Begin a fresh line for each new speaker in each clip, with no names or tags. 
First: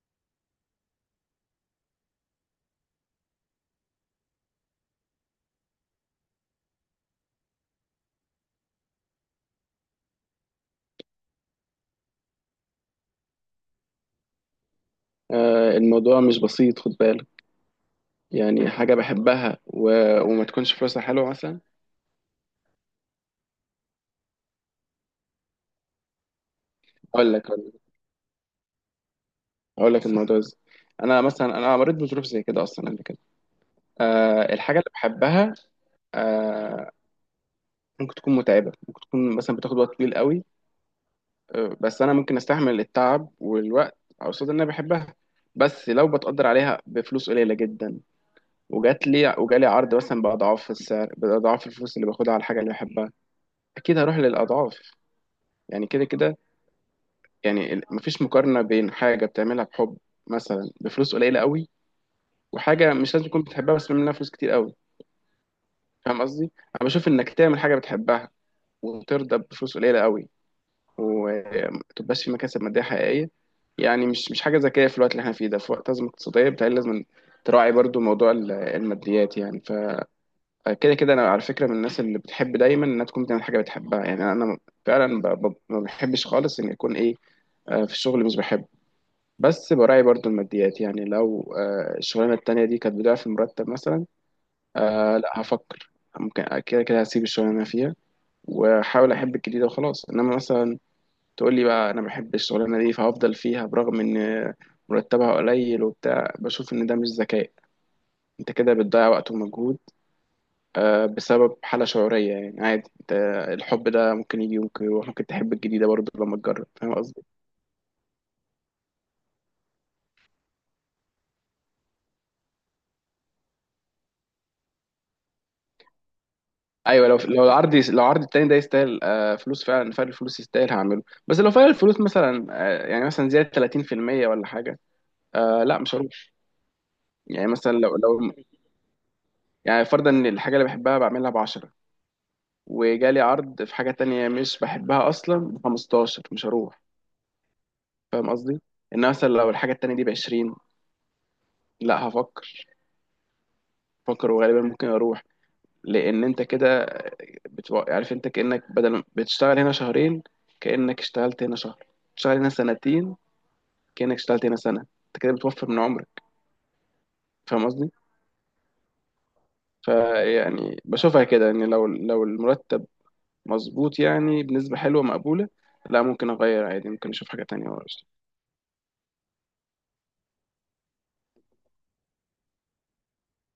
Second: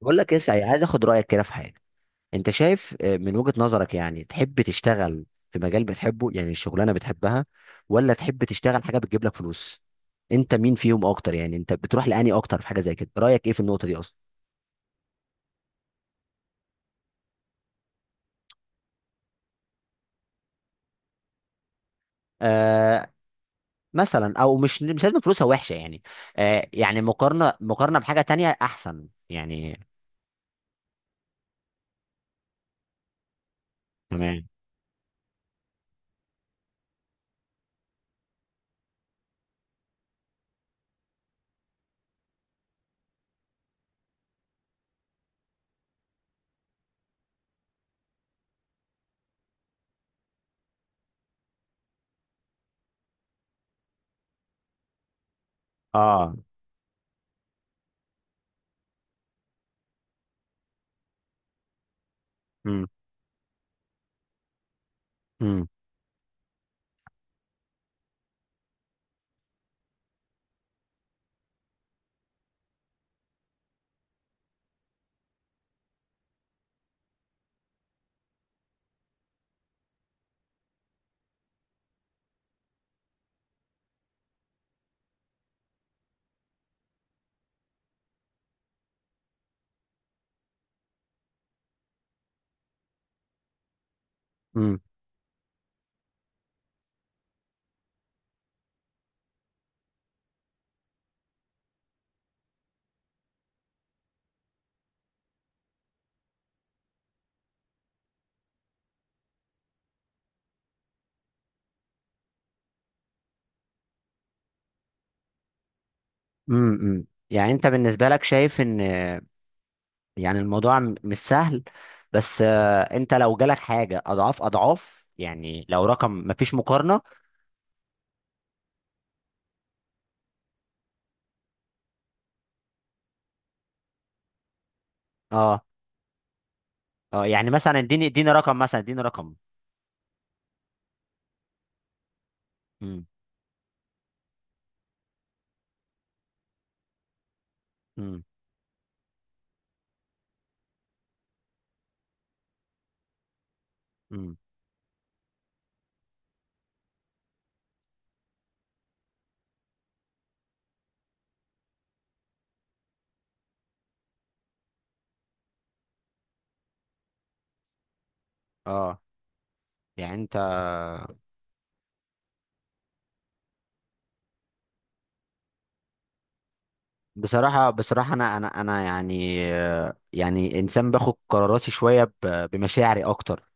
بقول لك يا سعيد، عايز اخد رايك كده في حاجه. انت شايف من وجهه نظرك يعني تحب تشتغل في مجال بتحبه، يعني الشغلانه بتحبها، ولا تحب تشتغل حاجه بتجيب لك فلوس؟ انت مين فيهم اكتر؟ يعني انت بتروح لاني اكتر في حاجه زي كده. رايك ايه في النقطه دي اصلا؟
الموضوع مش بسيط، خد بالك. يعني حاجة بحبها وما تكونش فلوسها حلوة مثلا.
آه. مثلا، او مش لازم فلوسها وحشه يعني. آه، يعني
أقول لك
مقارنه
أقول لك
مقارنه بحاجه تانية احسن يعني.
أقول لك الموضوع إزاي. أنا مثلا مريت بظروف زي كده أصلا قبل كده.
تمام.
الحاجة اللي بحبها، أه ممكن تكون متعبة، ممكن تكون مثلا بتاخد وقت طويل قوي. بس أنا ممكن أستحمل التعب والوقت قصاد إن أنا بحبها. بس لو بتقدر عليها بفلوس قليلة جدا، وجات لي وجالي عرض مثلا بأضعاف السعر، بأضعاف الفلوس اللي باخدها على الحاجة اللي بحبها، أكيد هروح للأضعاف. يعني كده
اه.
كده. يعني مفيش مقارنة بين حاجة بتعملها بحب مثلا بفلوس قليلة قوي،
امم.
وحاجة مش لازم تكون بتحبها بس بتعمل منها فلوس كتير قوي.
امم.
فاهم قصدي؟ أنا بشوف إنك تعمل حاجة بتحبها وترضى بفلوس قليلة قوي، ومتبقاش في مكاسب مادية حقيقية. يعني مش حاجة ذكية في الوقت اللي احنا فيه ده، في وقت أزمة اقتصادية بتهيألي لازم تراعي برضو موضوع الماديات. يعني فكده كده أنا على فكرة من الناس اللي بتحب دايما إنها تكون بتعمل حاجة بتحبها. يعني أنا فعلا ما بحبش خالص إن يكون إيه، في الشغل مش بحبه، بس براعي برضو الماديات. يعني لو الشغلانة التانية دي كانت بضعف المرتب مثلا،
امم.
آه لا هفكر. ممكن كده كده هسيب الشغلانة اللي أنا فيها وأحاول أحب الجديدة وخلاص. إنما مثلا تقول لي بقى أنا بحب الشغلانة دي فهفضل فيها برغم إن مرتبها قليل وبتاع، بشوف إن ده مش ذكاء. أنت كده بتضيع وقت ومجهود بسبب حالة شعورية. يعني عادي أنت، الحب ده ممكن يجي ممكن يروح، ممكن تحب الجديدة برضو لما تجرب. فاهم
امم.
قصدي؟
يعني انت بالنسبه لك شايف ان، يعني الموضوع مش سهل. بس انت لو جالك حاجه اضعاف اضعاف، يعني لو رقم مفيش مقارنه.
ايوه، لو لو العرض التاني ده يستاهل، فلوس فعلا، الفلوس يستاهل هعمله. بس لو فعلا الفلوس مثلا يعني مثلا زياده 30% ولا حاجه،
اه.
آه لا مش هروح.
اه.
يعني
يعني
مثلا
مثلا
لو
اديني
لو
اديني رقم، مثلا اديني رقم.
يعني فرضا ان الحاجه اللي بحبها بعملها ب 10،
امم.
وجالي عرض في حاجه تانية مش بحبها اصلا ب 15، مش هروح.
امم.
فاهم قصدي، ان مثلا لو الحاجه التانية دي ب 20، لا هفكر، هفكر
امم.
وغالبا ممكن اروح. لان انت كده عارف، انت كانك بدل بتشتغل هنا شهرين، كانك اشتغلت هنا شهر. تشتغل هنا سنتين، كأنك اشتغلت هنا سنة. انت كده بتوفر من عمرك. فاهم قصدي؟
اه. يعني انت،
فيعني بشوفها كده ان لو المرتب مظبوط يعني بنسبة حلوة مقبولة، لا ممكن اغير عادي، ممكن اشوف حاجة تانية
بصراحه
ورا.
بصراحه انا انا يعني يعني انسان باخد قراراتي شويه بمشاعري اكتر.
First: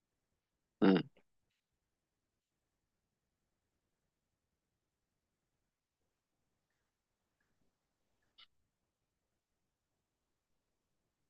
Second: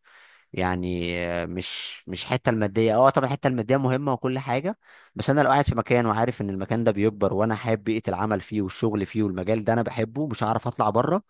امم
يعني مش الحته الماديه. اه، طبعا الحته الماديه مهمه وكل حاجه. بس انا لو قاعد في مكان وعارف ان المكان ده بيكبر، وانا حابب بيئه العمل فيه والشغل فيه، والمجال ده انا بحبه، مش هعرف اطلع بره.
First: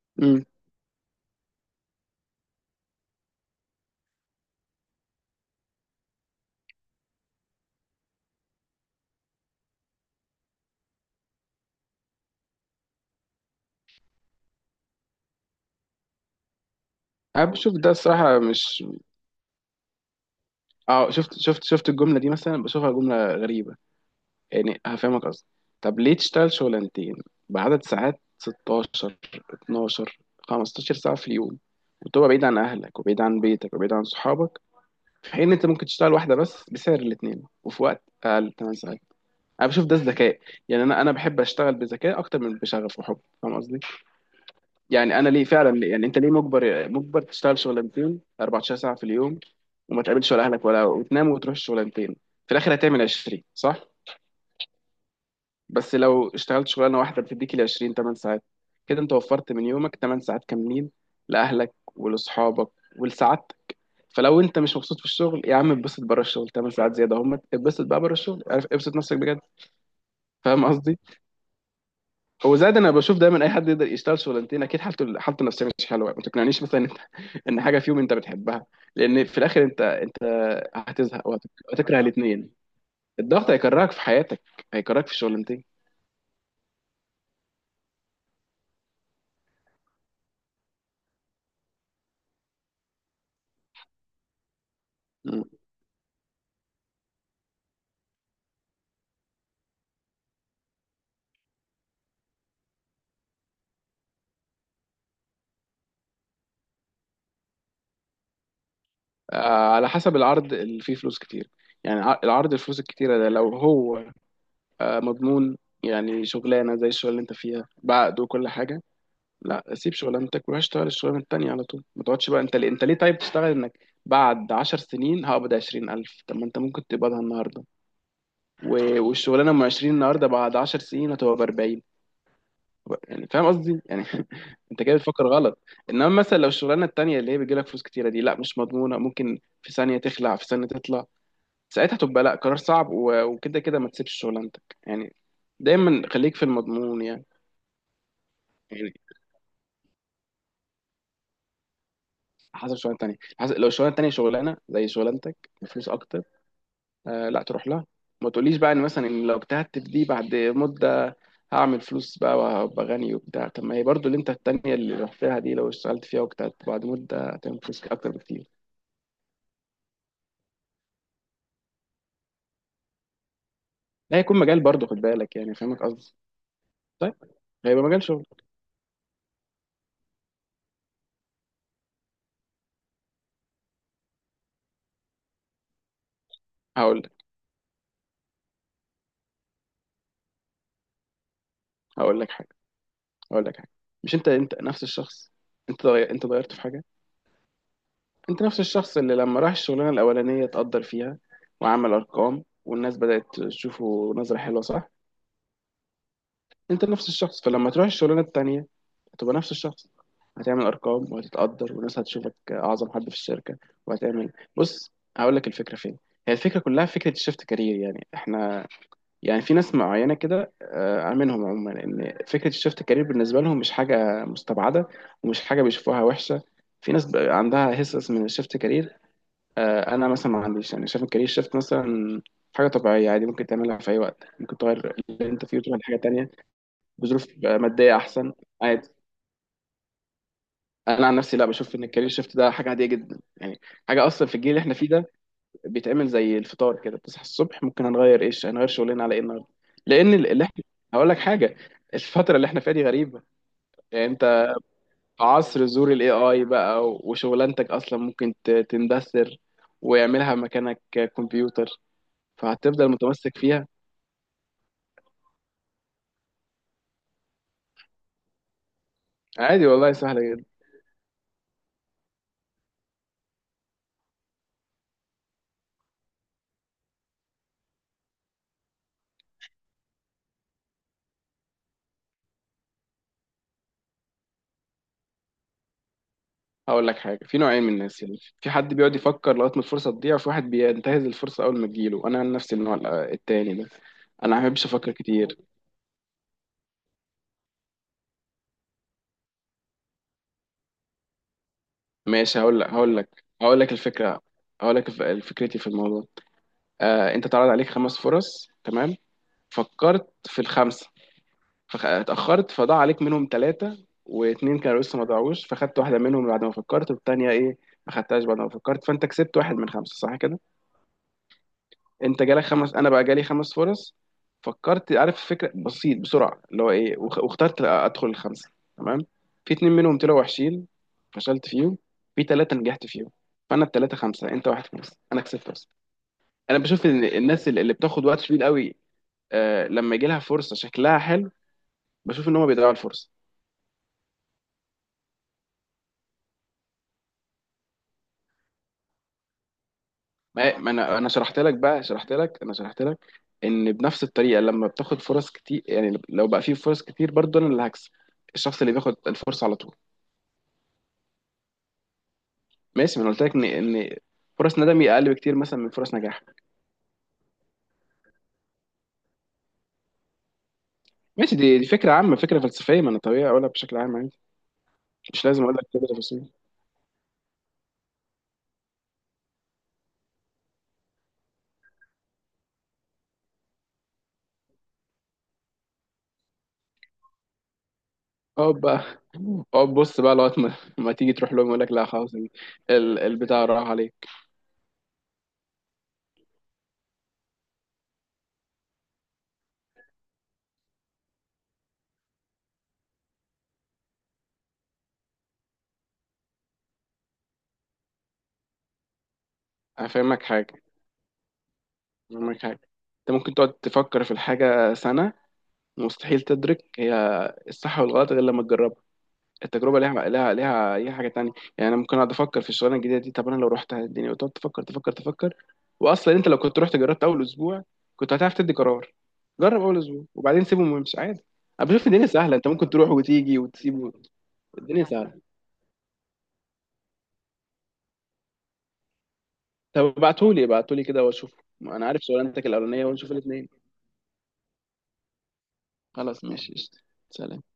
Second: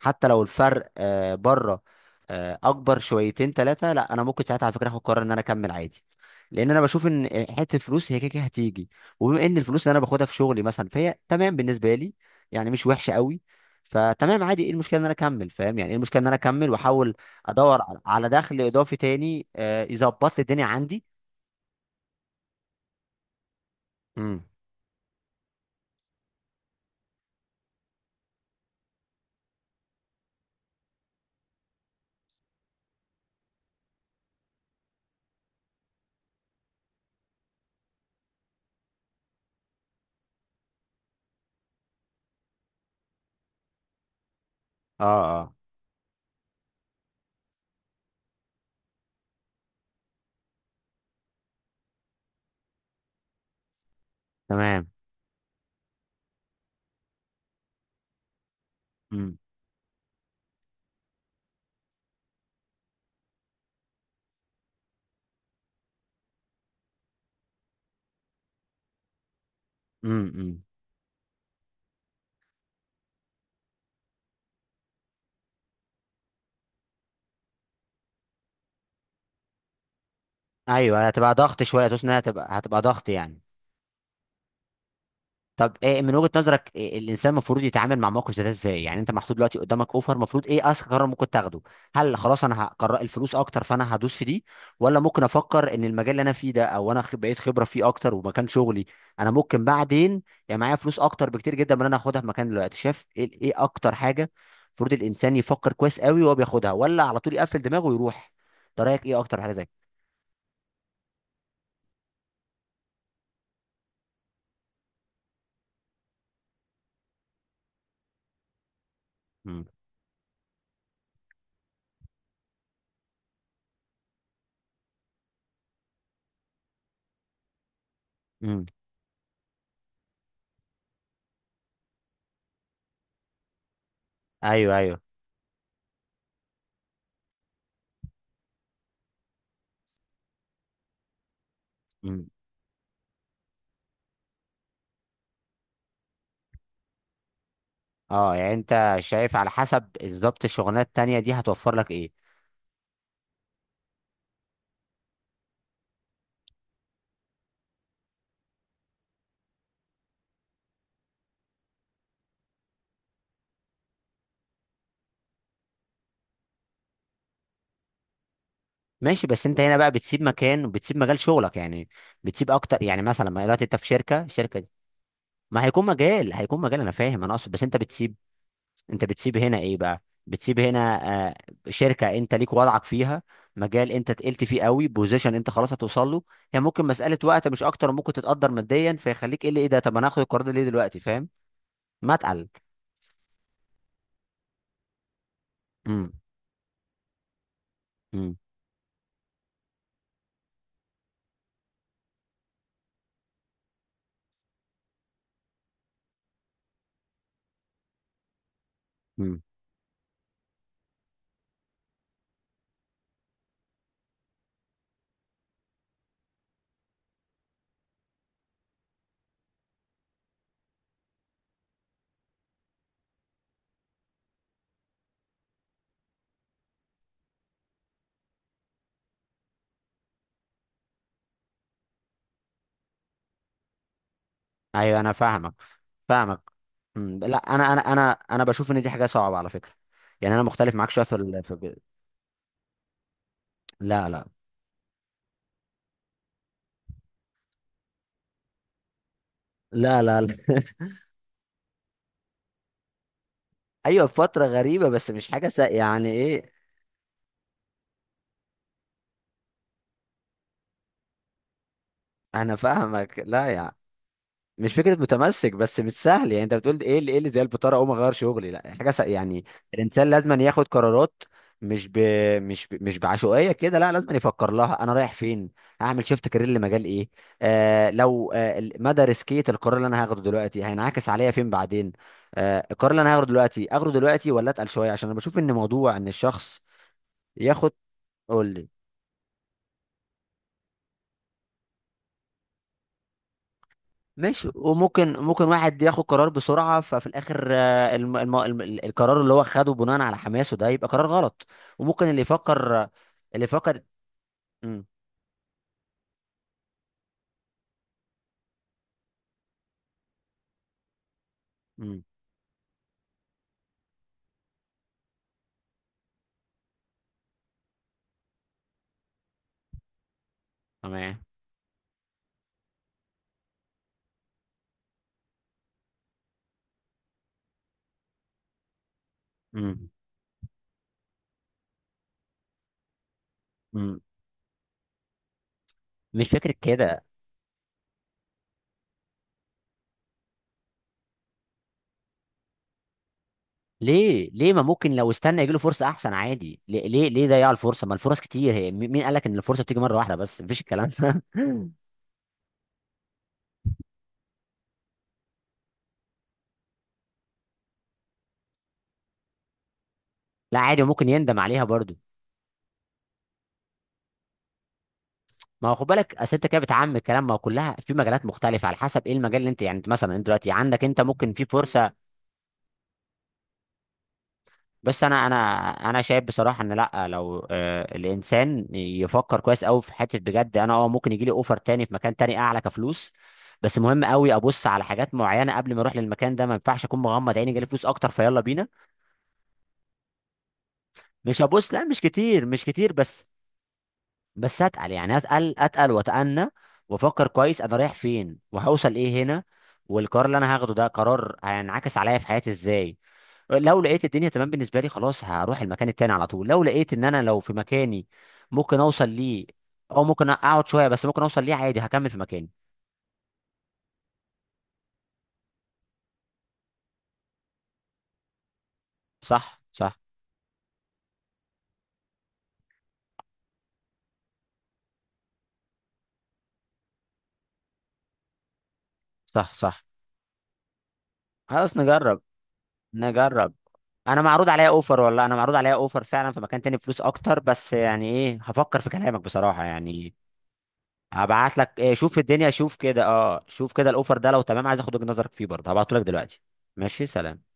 حتى لو
امم
الفرق بره اكبر شويتين ثلاثه، لا، انا ممكن ساعتها على فكره اخد قرار ان انا اكمل عادي. لان انا بشوف ان حته فلوس هي كده كده هتيجي، وبما ان الفلوس اللي انا باخدها في شغلي مثلا فهي تمام بالنسبه لي، يعني مش وحشه قوي، فتمام عادي. ايه المشكله ان انا اكمل؟ فاهم يعني؟ ايه المشكله ان انا اكمل واحول
انا بشوف
ادور
ده
على
الصراحة،
دخل
مش
اضافي تاني يظبط لي الدنيا عندي؟
اه شفت الجملة دي مثلا، بشوفها جملة غريبة.
امم.
يعني هفهمك قصدي. طب ليه تشتغل شغلانتين بعدد ساعات 16، 12، 15 ساعة في اليوم، وتبقى بعيد عن اهلك وبعيد عن بيتك وبعيد عن صحابك، في حين إن انت ممكن تشتغل واحده بس بسعر الاثنين وفي وقت اقل، 8 ساعات. انا بشوف ده الذكاء. يعني انا بحب اشتغل بذكاء اكتر من بشغف وحب. فاهم قصدي.
اه.
يعني انا ليه؟
اه.
فعلا ليه؟ يعني انت ليه مجبر تشتغل شغلانتين 14 ساعه في اليوم، وما تقابلش ولا اهلك ولا، وتنام وتروح الشغلانتين، في الاخر هتعمل 20، صح؟
تمام.
بس لو اشتغلت شغلانه واحده بتديك ال 20 8 ساعات، كده انت
امم.
وفرت من يومك 8 ساعات كاملين، لاهلك ولاصحابك ولسعادتك. فلو انت مش مبسوط في الشغل يا عم اتبسط بره الشغل، 8 ساعات زياده اهمت، اتبسط بقى بره الشغل، عارف ابسط نفسك بجد.
امم.
فاهم قصدي. هو زاد. انا بشوف دايما اي حد يقدر يشتغل شغلانتين اكيد حالته النفسيه مش حلوه. ما تقنعنيش مثلا، ان حاجه فيهم انت بتحبها، لان في الاخر انت
ايوه،
هتزهق
هتبقى ضغط شويه
وهتكره
توس، انها هتبقى
الاثنين.
هتبقى ضغط يعني.
الضغط هيكرهك في حياتك، هيكرهك في الشغلانتين.
طب ايه من وجهة نظرك؟ إيه الانسان المفروض يتعامل مع موقف زي ده ازاي؟ يعني انت محطوط دلوقتي قدامك اوفر، المفروض ايه اذكى قرار ممكن تاخده؟ هل خلاص انا هقرر الفلوس اكتر فانا هدوس في دي، ولا ممكن
مم.
افكر ان المجال اللي انا فيه ده، او انا بقيت خبرة فيه اكتر، ومكان شغلي انا ممكن بعدين، يعني معايا فلوس اكتر بكتير جدا من اللي انا هاخدها في مكان دلوقتي. شايف ايه؟ إيه اكتر حاجة المفروض الانسان يفكر كويس قوي وهو بياخدها، ولا على طول يقفل دماغه ويروح؟ ده رايك ايه اكتر حاجة زي كده؟
على حسب العرض اللي فيه فلوس كتير. يعني العرض الفلوس الكتيره ده لو هو مضمون، يعني شغلانه زي الشغل اللي انت فيها بعقد وكل حاجه، لا سيب شغلانتك وروح اشتغل الشغلانه التانيه على طول. ما تقعدش بقى، انت ليه طيب تشتغل انك بعد 10 سنين هقبض 20,000؟ طب ما انت ممكن تقبضها النهارده.
امم.
والشغلانه ام عشرين النهارده بعد 10 سنين هتبقى بـ40. يعني فاهم قصدي يعني.
ايوه.
انت كده
ايوه.
بتفكر غلط. انما مثلا لو الشغلانه التانيه اللي هي بيجيلك فلوس كتيره دي، لا مش مضمونه، ممكن في ثانيه تخلع في ثانيه تطلع، ساعتها تبقى لا، قرار صعب وكده كده ما تسيبش شغلانتك يعني. دايما خليك في المضمون.
اه. يعني
يعني
انت شايف على حسب بالظبط الشغلانه التانيه دي هتوفر لك ايه.
حسب شغلانه تانية، حسب لو الشغلانه التانية شغلانه زي شغلانتك بفلوس اكتر، آه لا تروح لها. ما تقوليش بقى ان مثلا إن لو اجتهدت في دي بعد مده هعمل فلوس بقى وهبقى غني وبتاع، طب ما هي برضو اللي انت التانية اللي رحتها دي لو اشتغلت فيها واجتهدت بعد مده هتعمل فلوس اكتر بكتير.
ماشي. بس انت هنا بقى بتسيب مكان وبتسيب مجال شغلك يعني، بتسيب اكتر. يعني مثلا ما دلوقتي انت في
لا
شركه
هيكون مجال برضو، خد بالك يعني.
ما
فاهمك
هيكون
قصدي.
مجال، هيكون مجال. انا
طيب،
فاهم، انا اقصد بس انت
هيبقى مجال
بتسيب.
شغل.
انت بتسيب هنا ايه بقى؟ بتسيب هنا آه شركه انت ليك وضعك فيها، مجال انت تقلت فيه قوي، بوزيشن انت خلاص هتوصل له. هي ممكن
هقول
مساله
لك
وقت مش اكتر، ممكن تتقدر ماديا، فيخليك ايه اللي ايه ده. طب انا هاخد القرار ده ليه دلوقتي؟ فاهم؟ ما
هقول لك
اتقل.
حاجه، هقول لك حاجه، مش انت نفس الشخص.
امم.
انت اتغيرت في حاجه؟
امم.
انت نفس الشخص اللي لما راح الشغلانه الاولانيه اتقدر فيها، وعمل ارقام والناس بدات تشوفه نظره حلوه، صح؟ انت نفس الشخص، فلما تروح الشغلانه التانيه هتبقى
امم.
نفس الشخص. هتعمل ارقام وهتتقدر والناس هتشوفك اعظم حد في الشركه، وهتعمل. بص هقول لك الفكره فين. هي الفكره كلها فكره الشفت كارير. يعني احنا، يعني في ناس معينه كده منهم عموما ان فكره الشفت كارير بالنسبه لهم مش حاجه مستبعده، ومش حاجه بيشوفوها وحشه. في ناس بقى عندها هسس من الشفت كارير. انا مثلا ما عنديش، يعني شايف الكارير شيفت مثلا حاجه طبيعيه عادي، ممكن تعملها في اي وقت، ممكن تغير
ايوه انا
اللي انت
فاهمك
فيه وتروح لحاجه تانية
فاهمك. مم،
بظروف
لا، انا انا
ماديه
انا
احسن،
انا بشوف ان
عادي.
دي حاجه صعبه على فكره. يعني انا مختلف معاك شويه
انا عن نفسي لا، بشوف ان الكارير شيفت ده حاجه عاديه جدا يعني. حاجه
لا لا
اصلا في الجيل اللي احنا فيه ده بيتعمل زي الفطار كده، بتصحى الصبح ممكن هنغير ايش، هنغير شغلنا على ايه النهارده.
لا.
لان
لا لا
اللي احنا، هقول لك حاجه. الفتره اللي احنا فيها دي غريبه. يعني
ايوه
انت
فتره غريبه، بس
في
مش حاجه
عصر ظهور الاي
يعني
اي
ايه.
بقى، وشغلانتك اصلا ممكن تندثر، ويعملها مكانك كمبيوتر،
انا
فهتفضل
فاهمك،
متمسك
لا
فيها.
يعني مش فكره متمسك، بس مش سهل يعني. انت بتقول ايه اللي زي البطاره اقوم اغير شغلي؟ لا، حاجه يعني
عادي والله،
الانسان
سهلة
لازم
جدا.
ياخد قرارات، مش ب... مش بعشوائيه كده. لا لازم يفكر لها، انا رايح فين، هعمل شيفت كارير لمجال ايه، لو مدى ريسكيه القرار اللي انا هاخده دلوقتي هينعكس عليا فين بعدين، القرار اللي انا هاخده دلوقتي اخده دلوقتي ولا اتقل شويه، عشان انا بشوف ان موضوع ان الشخص
هقول لك حاجة، في نوعين
ياخد.
من الناس. يعني
قول
في
لي.
حد بيقعد يفكر لغاية ما الفرصة تضيع، وفي واحد بينتهز الفرصة أول ما تجيله. أنا عن نفسي النوع التاني ده. أنا ما
ماشي،
بحبش أفكر
وممكن
كتير.
واحد ياخد قرار بسرعة، ففي الآخر القرار اللي هو خده بناء على حماسه ده يبقى قرار غلط. وممكن اللي
ماشي، هقول لك
يفكر،
هقول لك
اللي
هقول لك
يفكر.
الفكرة. هقول
امم.
لك فكرتي في الموضوع. أنت اتعرض عليك خمس فرص، تمام؟ فكرت في الخمسة،
امم.
فاتأخرت، فضاع عليك منهم ثلاثة، واتنين كانوا لسه ما ضاعوش، فخدت واحدة منهم بعد ما فكرت، والتانية إيه، ما خدتهاش بعد ما فكرت، فأنت كسبت واحد من خمسة، صح كده؟
تمام.
انت جالك خمس، انا بقى جالي خمس فرص، فكرت عارف فكره بسيط بسرعه اللي هو ايه، واخترت ادخل الخمسه. تمام، في اتنين
امم.
منهم طلعوا وحشين فشلت فيهم، في ثلاثه نجحت فيهم، فانا الثلاثه
امم.
خمسه، انت واحد خمسه، انا كسبت اصلا.
مش فكرة
انا بشوف
كده.
ان الناس اللي بتاخد وقت طويل قوي لما يجي لها فرصه شكلها حلو، بشوف ان هم بيضيعوا الفرصه.
ليه ليه؟ ما ممكن لو استنى يجيله فرصة أحسن عادي. ليه ليه ليه ضيع الفرصة؟ ما الفرص كتير. هي مين قال لك إن الفرصة بتيجي مرة واحدة بس؟
ما
مفيش
ما
الكلام
انا
ده.
شرحت لك بقى، شرحت لك، انا شرحت لك، ان بنفس الطريقه لما بتاخد فرص كتير، يعني لو بقى في فرص كتير برضه انا اللي هكسب، الشخص اللي بياخد الفرصه على طول.
لا عادي، وممكن يندم عليها برضو.
ماشي، ما انا قلت لك ان ان فرص ندمي اقل بكتير مثلا
ما
من
هو خد
فرص
بالك،
نجاح.
اصل انت كده بتعمم الكلام. ما هو كلها في مجالات مختلفه، على حسب ايه المجال اللي انت، يعني انت مثلا انت دلوقتي عندك، انت ممكن
ماشي،
في
دي
فرصه.
فكره عامه، فكره فلسفيه، ما انا طبيعي اقولها بشكل عام عادي.
بس
مش
انا انا
لازم اقول لك كل
انا شايف
التفاصيل.
بصراحه ان، لا لو الانسان يفكر كويس قوي في حته بجد، انا اه ممكن يجي لي اوفر تاني في مكان تاني اعلى كفلوس، بس مهم قوي ابص على حاجات معينه قبل ما اروح للمكان ده. ما ينفعش اكون مغمض عيني جالي فلوس اكتر فيلا
اقعد
بينا.
بقى، اقعد بص بقى لغايه ما تيجي تروح
مش
لهم يقول لك
هبص؟ لا
لا
مش
خلاص.
كتير، مش كتير، بس،
البتاع راح عليك.
بس اتقل يعني اتقل اتقل واتأنى، وافكر كويس انا رايح فين، وهوصل ايه هنا، والقرار اللي انا هاخده ده قرار هينعكس عليا في حياتي ازاي. لو لقيت الدنيا تمام بالنسبه لي خلاص هروح المكان التاني على طول. لو لقيت ان انا لو في مكاني ممكن اوصل ليه، او
هفهمك
ممكن
حاجه
اقعد شويه بس ممكن اوصل ليه، عادي هكمل في
هفهمك
مكاني.
حاجه انت ممكن تقعد تفكر في الحاجه سنه، مستحيل تدرك هي الصح والغلط غير لما تجربها.
صح.
التجربه
صح.
ليها اي حاجه تانية. يعني انا ممكن اقعد افكر في الشغلانه الجديده دي، طب انا لو رحت الدنيا، وتقعد تفكر، واصلا انت لو كنت رحت جربت اول اسبوع كنت هتعرف تدي قرار.
صح.
جرب اول
صح.
اسبوع وبعدين سيبهم وامشي عادي. انا
خلاص
بشوف الدنيا
نجرب.
سهله، انت ممكن تروح وتيجي
نجرب.
وتسيبه.
انا معروض عليا
الدنيا
اوفر،
سهله.
والله انا معروض عليا اوفر فعلا في مكان تاني، فلوس اكتر. بس يعني ايه، هفكر في كلامك بصراحه
طب
يعني.
ابعتهولي كده واشوف.
هبعت لك
انا
إيه،
عارف
شوف
شغلانتك
الدنيا، شوف
الاولانيه
كده،
ونشوف
اه،
الاثنين.
شوف كده الاوفر ده لو تمام عايز اخد وجهة نظرك فيه برضه. هبعته لك
خلاص
دلوقتي.
ماشي قشطة.
ماشي
سلام.
سلام.